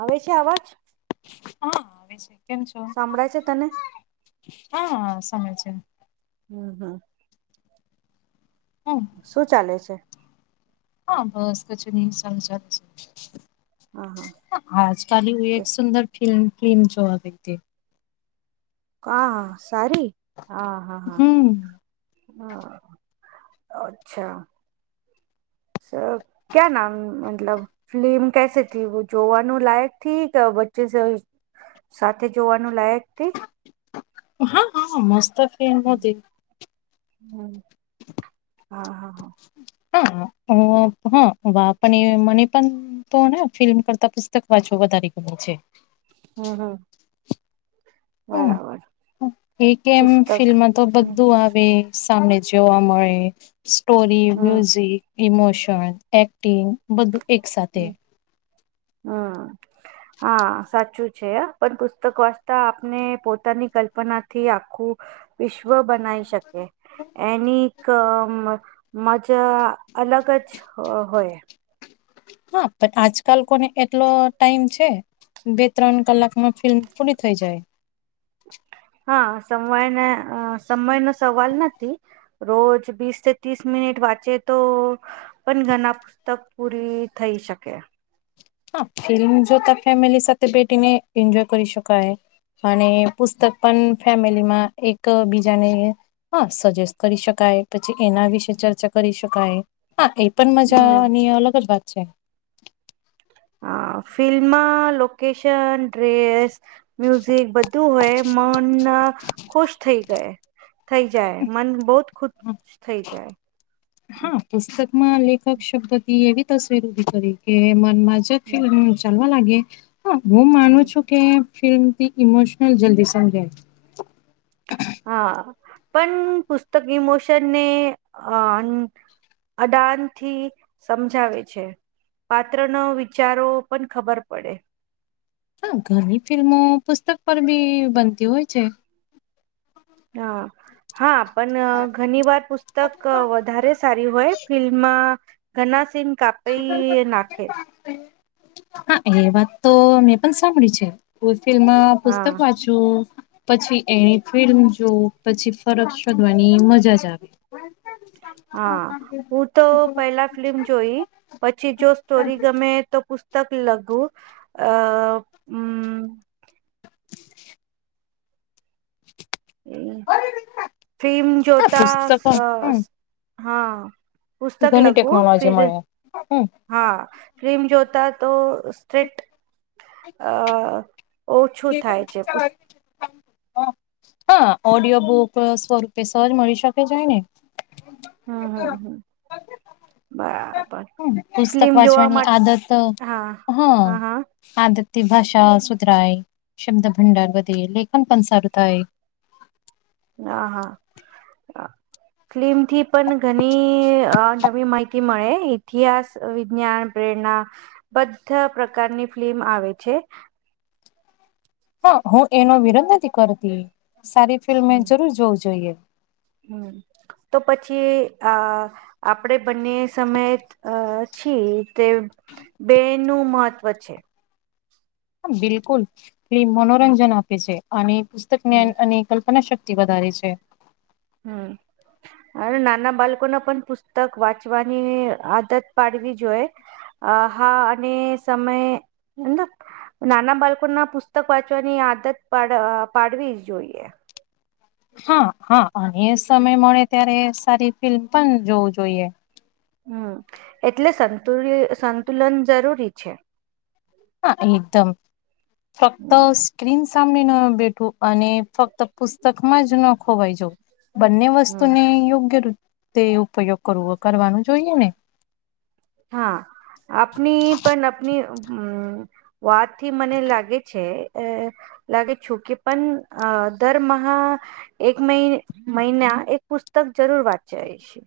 આવે છે આવાજ? હહ આવે છે. કેમ છો? સાંભળાય છે તને? હા હા સમે છે. હમ હમ હહ શું ચાલે છે? હહ બસ કછું નહી સાલું ચાલે છે. હહ હ આજકાલ ઉ એક સુંદર ફિલ્મ ફ્લિમ જોવા ગઈતી. કા સારી? હા હા હા હમ હહ અચ્છા સર ક્યા નામ મતલબ? ફ્લિમ કેસે થી જોવાનું લાયકથી કે વચ્ચે સે સાથે જોવાનું લાયક થી? હા હા મસ્ત ફિલ્મ નોતી. હમ હા હા હહ હા અ હહ વા પન એ મને પન તોને ફિલ્મ કરતાં પુસ્તક વાંચવા વધારે ગમે છે. હહ હહ હહ એક એમ પુસ્તક ફિલ્મમાં તો હમ બધું આવે. સામને જોવા મળે, સ્ટોરી, હમ મ્યુઝિક, ઇમોશન એક્ટિંગ બધું એક સાથે હહ હા સાચું છે હા પણ પુસ્તક વાચતા આપને પોતાની કલ્પનાથી આખું વિશ્વ બનાવી શકે એની ક મ મજા અલગ જ હોય. હહ પણ આજકાલ કોને એટલો ટાઈમ છે? બે ત્રણ કલાકમાં ફિલ્મ પૂરી થઈ જાય. હા સમયને અ સમયનો સવાલ નથી. રોજ બીસથી તીસ મિનિટ વાંચે તો પન ઘના પુસ્તક પૂરી થઈ શકે. હહ ફિલ્મ જોતા ફેમિલી સાથે બેઠીને ઈન્જોય કરી શકાય. અને પુસ્તક પન ફેમિલીમાં એક બીજાને હા સજેસ્ટ કરી શકાય, પછી એના વિશે ચર્ચા કરી શકાય. હા એ પન હમ મજાની અલગ જ વાત છે. હા ફિલ્મમાં લોકેશન, ડ્રેસ મ્યુઝિક બધું હોય મન ખુશ થઈ જાય. થઈ જાય મન બહુત ખુશ થઈ જાય. હા પુસ્તકમાં લેખક શબ્દથી એવી તસવીર ઉભી કરી કે મનમાં જ [inaudible] ચાલવા લાગે હા હું માનું છું. કે ફિલ્મથી ઈમોશનલ જલ્દી સમજાય. હા પન પુસ્તક ઇમોશનને અ અડાનથી સમજાવે છે. પાત્ર ન વિચારો પન ખબર પડે. હા ઘણી ફિલ્મો પુસ્તક પર બી બનતી હોય છે. હા હા પન ઘની વાર પુસ્તક વધારે સારી હોય ફિલ્મમાં ઘના સિન કાપ [inaudible] હા એ વાત તો મેં પણ સાંભળી છે કોઈ ફિલ્મ હા પુસ્તક વાંચું પછી એની ફિલ્મ જોવ પછી ફરજ શોધવાની મજા જ આવે હા હું તો પેલા ફિલ્મ જોઈ પછી જો સ્ટોરી ગમે તો પુસ્તક લખું અ [unintelligible] એ ફીમ હા જોતા પુસ્તકો હમ હા [unintelligible] પુસ્તક ઘણી લગું ટેકનોલોજી ફિર મળે હમ હા ફિલ્મ જોતા તો સ્ટ્રેટ [inaudible] અ ઓછું થાય છે પુસ [unintelligible] [inaudible] હા ઓડિયો બુક સ્વરૂપે સહજ મળી શકે છે ને હમ હમ હમ [inaudible] [unintelligible] બરાબર હમ પુસ્તક ફિલ્મ જોવા વાંચવાની માટે હા હા હા આદતી ભાષા સુધરાાય શબ્દ ભંડાર વધે લેખન પણ સારું થાય હા હા ફિલ્મ થી પણ ઘણી નવી માહિતી મળે ઇતિહાસ વિજ્ઞાન પ્રેરણા બધા પ્રકારની ફિલ્મ આવે છે હા હું એનો વિરોધ નથી કરતી સારી ફિલ્મ જરૂર જોવું જોઈએ [unintelligible] તો પછી આ આપણેે બંને સમયે અ છી તે બે નું મહત્વ છે બિલકુલ એ મનોરંજન આપે છે અને પુસ્તક જ્ઞાન હમ અને કલ્પના શક્તિ વધારે છે હમ [inaudible] હ નાના બાળકોને પણ પુસ્તક વાંચવાની આદત પાડવી જોઈએ અ હા અને સમય એંદ નાના બાળકો ના પુસ્તક વાંચવાની આદત પાડવી જ જોઈએ હા હા અને એ સમય મળે ત્યારે સારી ફિલ્મ પણ જોવું જોઈએ હમ એટલે સંતુલ સંતુલન જરૂરી છે હા એકદમ ફક્ત હમ સ્ક્રીન સામે ન બેઠું અને ફક્ત પુસ્તકમાં જ ન ખોવાઈ જવુ બંને હમ વસ્તુને યોગ્ય [unintelligible] તે ઉપયોગ કરવો કરવાનું જોઈએ ને હા આપણી પણ આપણી હમ વાત થી મને લાગે છે અ લાગે છું કે પણ અ દર મહા એક મહિ મહિના એક પુસ્તક જરૂર વાંચે છે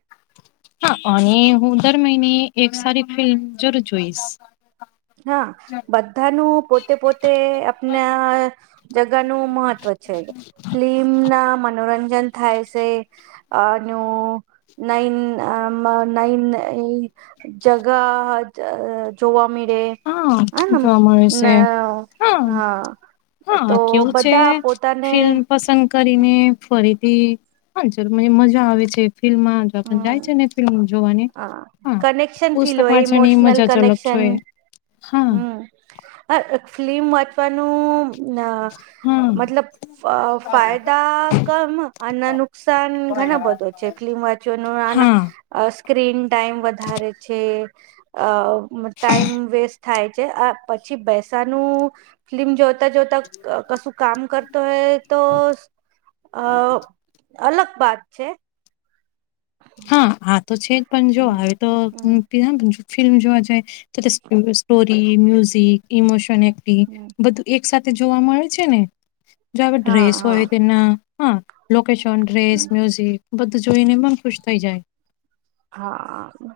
હા અને હું દર મહિને એક સારી ફિલ્મ જરૂર જોઈશ હા બધાનું પોતે પોતે આપને જગાનું મહત્વ છે ફિલ્મ ના મનોરંજન થાય છે અ ન નૈન અ નન એ [inaudible] જગા જોવા મળે હા હમ જોવા મળે છે ના હા તો હા કેવું છે બધા પોતાને ફિલ્મ પસંદ કરીને ફરીથી પણ જ મ મજા આવે છે ફિલ્મમાં જાય હમ છે ને ફિલ્મ જોવાની હા કનેક્શન પુસ્તક ફીલ હોય પાછળની ઇમોશનલ મજા અલગ છે કનેક્શન હમ આ ફિલ્મ વાંચવાનું હા મતલબ અ ફાયદા કમ અને નુકસાન ઘણા બધો છે ફલીમ હા સ્ક્રીન ટાઈમ વધારે છે અ ટાઈમ વેસ્ટ થાય છે આ પછી બેસાનું ફિલ્મ જો તા જોતા કશું કામ કરતો હૈ તો અ અલગ બાત છે હા આ તો છે જ પણ જો હમ હ તો હમ ફિલ્મ જોવા જઈ તો તે સ્ટોરી મ્યુઝિક ઇમોશન એક્ટિ હા બધું એક સાથે જોવા મળે છે ને જો હવે ડ્રેસ હોય હા તેના હા લોકેશન ડ્રેસ મ્યુઝિક બધું જોઈને મન ખુશ થઈ જાય હા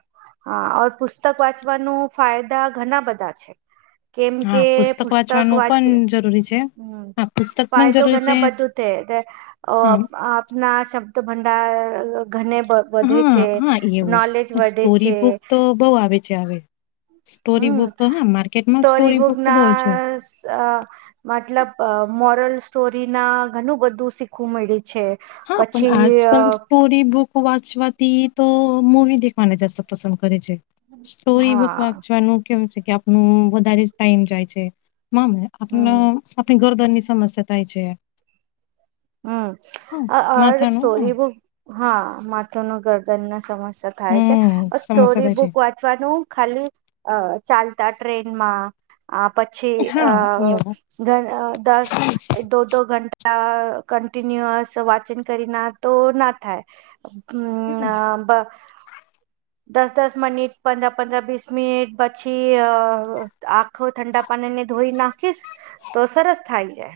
હાર પુસ્તક વાંચવાનું ફાયદા ઘણા બધા છે [unintelligible] કેમ કે પુસ્તક વાંચવાનું વાંચી પણ જરૂરી છે. હમ હા પુસ્તક પણ ફાયદો જરૂરી છે ઘણા બધું થ હા આપના શબ્દ ભંડાર ઘને વધે છે નોલેજ એ વધે સ્ટોરી છે બુક તો બહ આવે છે આવે સ્ટોરી હમ બુક હા માર્કેટમાં સ્ટોરી બુક તો બહુ છે અ મતલબ મોરલ સ્ટોરી ના ઘણું બધું શીખવું મળ્યું છે હા પણ પછી આજ કલ સ્ટોરી બુક વાચવાથી તો મુૂવી દેખવાને જાસ્ત પસંદ કરે છે સોરી બુક હા વાંચવાનું કેમ છે કે આપ વધારે ટાઈમ જાય છેમ આપ હમ આપણી ગરદાની સમસ્યા થાય છે હમ હ માથાનું હ સ્ટોરી બુક હા માથું ન ગરદન ના સમસ્યા થાય છે હમ સમસ્યા સ્ટોરી થાય છે બુક વા અથવાનું ખાલી ચાલતા ટ્રેનમાં આ પછી હા આ દસ દોડ દો ઘંન્ટા કન્ટિન્યુઅસ વાચન કરી ના તો ના થાય હમ આબ [unintelligible] દસ દસ મિનિટ પંદર પંદર વીસ મિનિટ પછી આ આખ ઠંડા પાણીને ધોઈ નાખીશ તો સરસ થાય જાય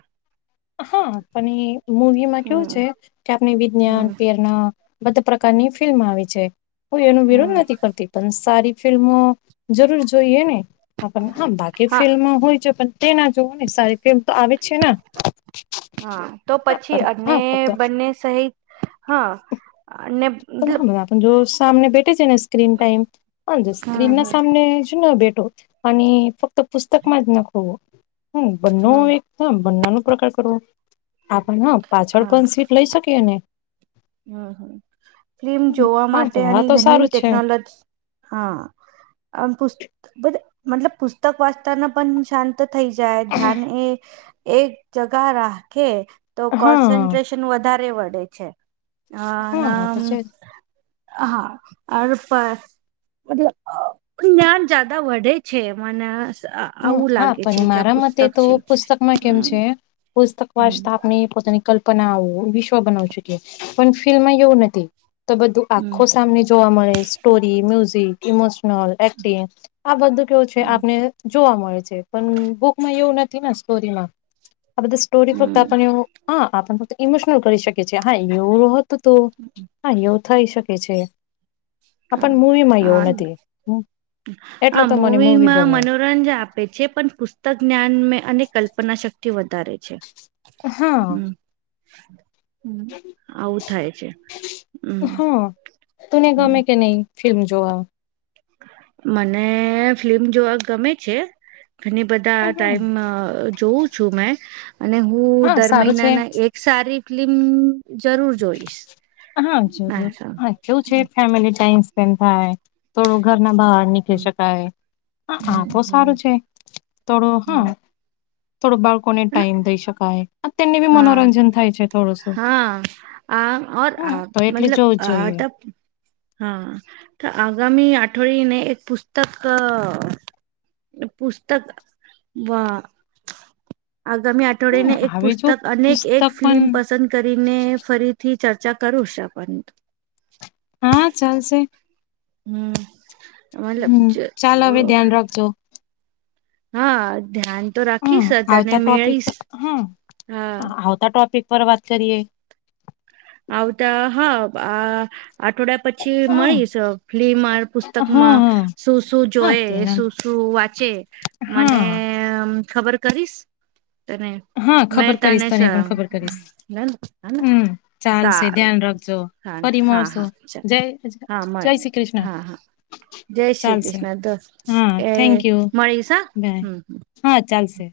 હા પણ મૂવી માં કેવું હમ છે કે આપણે વિજ્ઞાન હમ પ્રેરણા બધા પ્રકારની ફિલ્મ આવી છે કોું એનો વિરોધ હમ નથી કરતી પણ સારી ફિલ્મો જરૂર જોઈએ ને આપ હા બાકી હા ફિલ્મ હોય છે પણ તે ના જોવો ને સારી રતે એમ તો આવે જ છે ને હા તો હા પછી પણ અને હા ફક્ત બંને સહિત હા અને મતલબ હા જો સામને ભેટેે છે ને સ્ક્રીન ટાઈમ પણ હમ સ્ક્રીન ના હમ સામને જ બેઠો અને ફક્ત પુસ્તકમાં જ નખવવું હમ બંનો હમ એક હ બંના ન પ્રકાર કરવો આપણે હ પાછળ હા પણ સીટ લઈ શકીએ ને હમ હમ ફિલ્મ હમ, જોવા હા તો માટે હા આની તો ઘણી સારું જ છે ટેકનોલોજી હા પ મલ પુસ્તક વાચતાના પણ શાંત થ જાય ધ્યાન એ એક જ રાખે તો કો હા વધારે વડે છે હ હા ના તો છે હા અ પ જ્ઞાન જદા વધે છે મને હમ આવું હા લાગે પણ છે કે આ મારા પુસ્તક મતે તો છે પુસ્તકમાં કેમ હમ છે. પુસ્તક હમ વાચતા આપને પોતાની કલ્પના આવ વિશ્વ બનાવ શકી પણ ફિલ્મમાં એવું નથી તો બધું આખો હમ સામને જોવા મળે સ્ટોરી મ્યુઝિક ઇમોશનલ એક્ટિંગ આ બધું કેવું છે હમ આપને માં એવું નથી સ આ બધ સોરી ફત હમ હા આપને ફક્ત ઈમોશનલ કરી શકી છીએ હા એવ હતું તો હા એવ થઈ શકે છે. આ હા પણ મૂવી માં હા એવું નથી એટલે હા તો મને મૂવી મૂવીમાં ગમે મનોરંજન આપે છે પણ પુસ્તક જ્ઞાન અને કલ્પના શક્તિ વધારે છે. હા હમ્મ. હમ્મ આવું થાય છે હમ્મ હા તને હમ્મ. ગમે કે નહી ફિલ્મ જોવા મને ફિલ્મ જોવા ગમે છે. ઘણી બધા હમ, ટાઈમ અ જોઉં છું મેં અને હું હા દર સારું છે મહિનાના એક સારી ફિલ્મ જરૂર જોઈશ. હા જરૂર હા કેવું છે હમ ફેમિલી ટાઈમ સ્પેન્ડ થાય થોડું ઘરના બહાર નીકળી શકાય હા આ હમ તો સારું હમ છે તોડું હ હમ થોડો બાળકોને ટાઈમ દઈ શકાય તેમને બી હા મનોરંજન થાય છે થોડુંસું. હા આ અ આ એટલે મતલબ જોવું જ આ જોઈએ ત હા તો આગામી આઠોડીને એક પુસ્તક અ પુસ્તક વા આગામી હમ અઠવાડિને એક હવે પુસ્તક જો અનેક પુસ્તક એક ફિલ્મ પણ પસંદ કરીને ફરી થી ચર્ચા કરું શા પણ હા ચાલશે. હમ્મ. હમ્મ ચાલ હવે ધ્યાન રાખજો. હા ધ્યાન તો રાખીશ તને મેળીશ. હમ્મ હા આવતા ટોપિક પર વાત કરીએ. આવતા હા આ આટવડિયા પછી હા મળીશ ફિલ્મ પુસ્તક હા માં હા શું શું હા જોય તેના શું શું વાંચે મને હા અમ ખબર કરીશ. તને હા મેં ખબર કરીશ તનેસ તને પણ ખબર કરીશ હેન હેને. હમ ચાલશે સારું ધ્યાન રાખજો હા ફરી હા મળશો હા ચાલ જય હા જય મળે શ્રી કૃષ્ણ હા હા. જય શ્રી ચાલશે કૃષ્ણ હા [unintelligible] એ થેન્ક યુ મળીશ બાય હમ્મ. હા ચાલશે.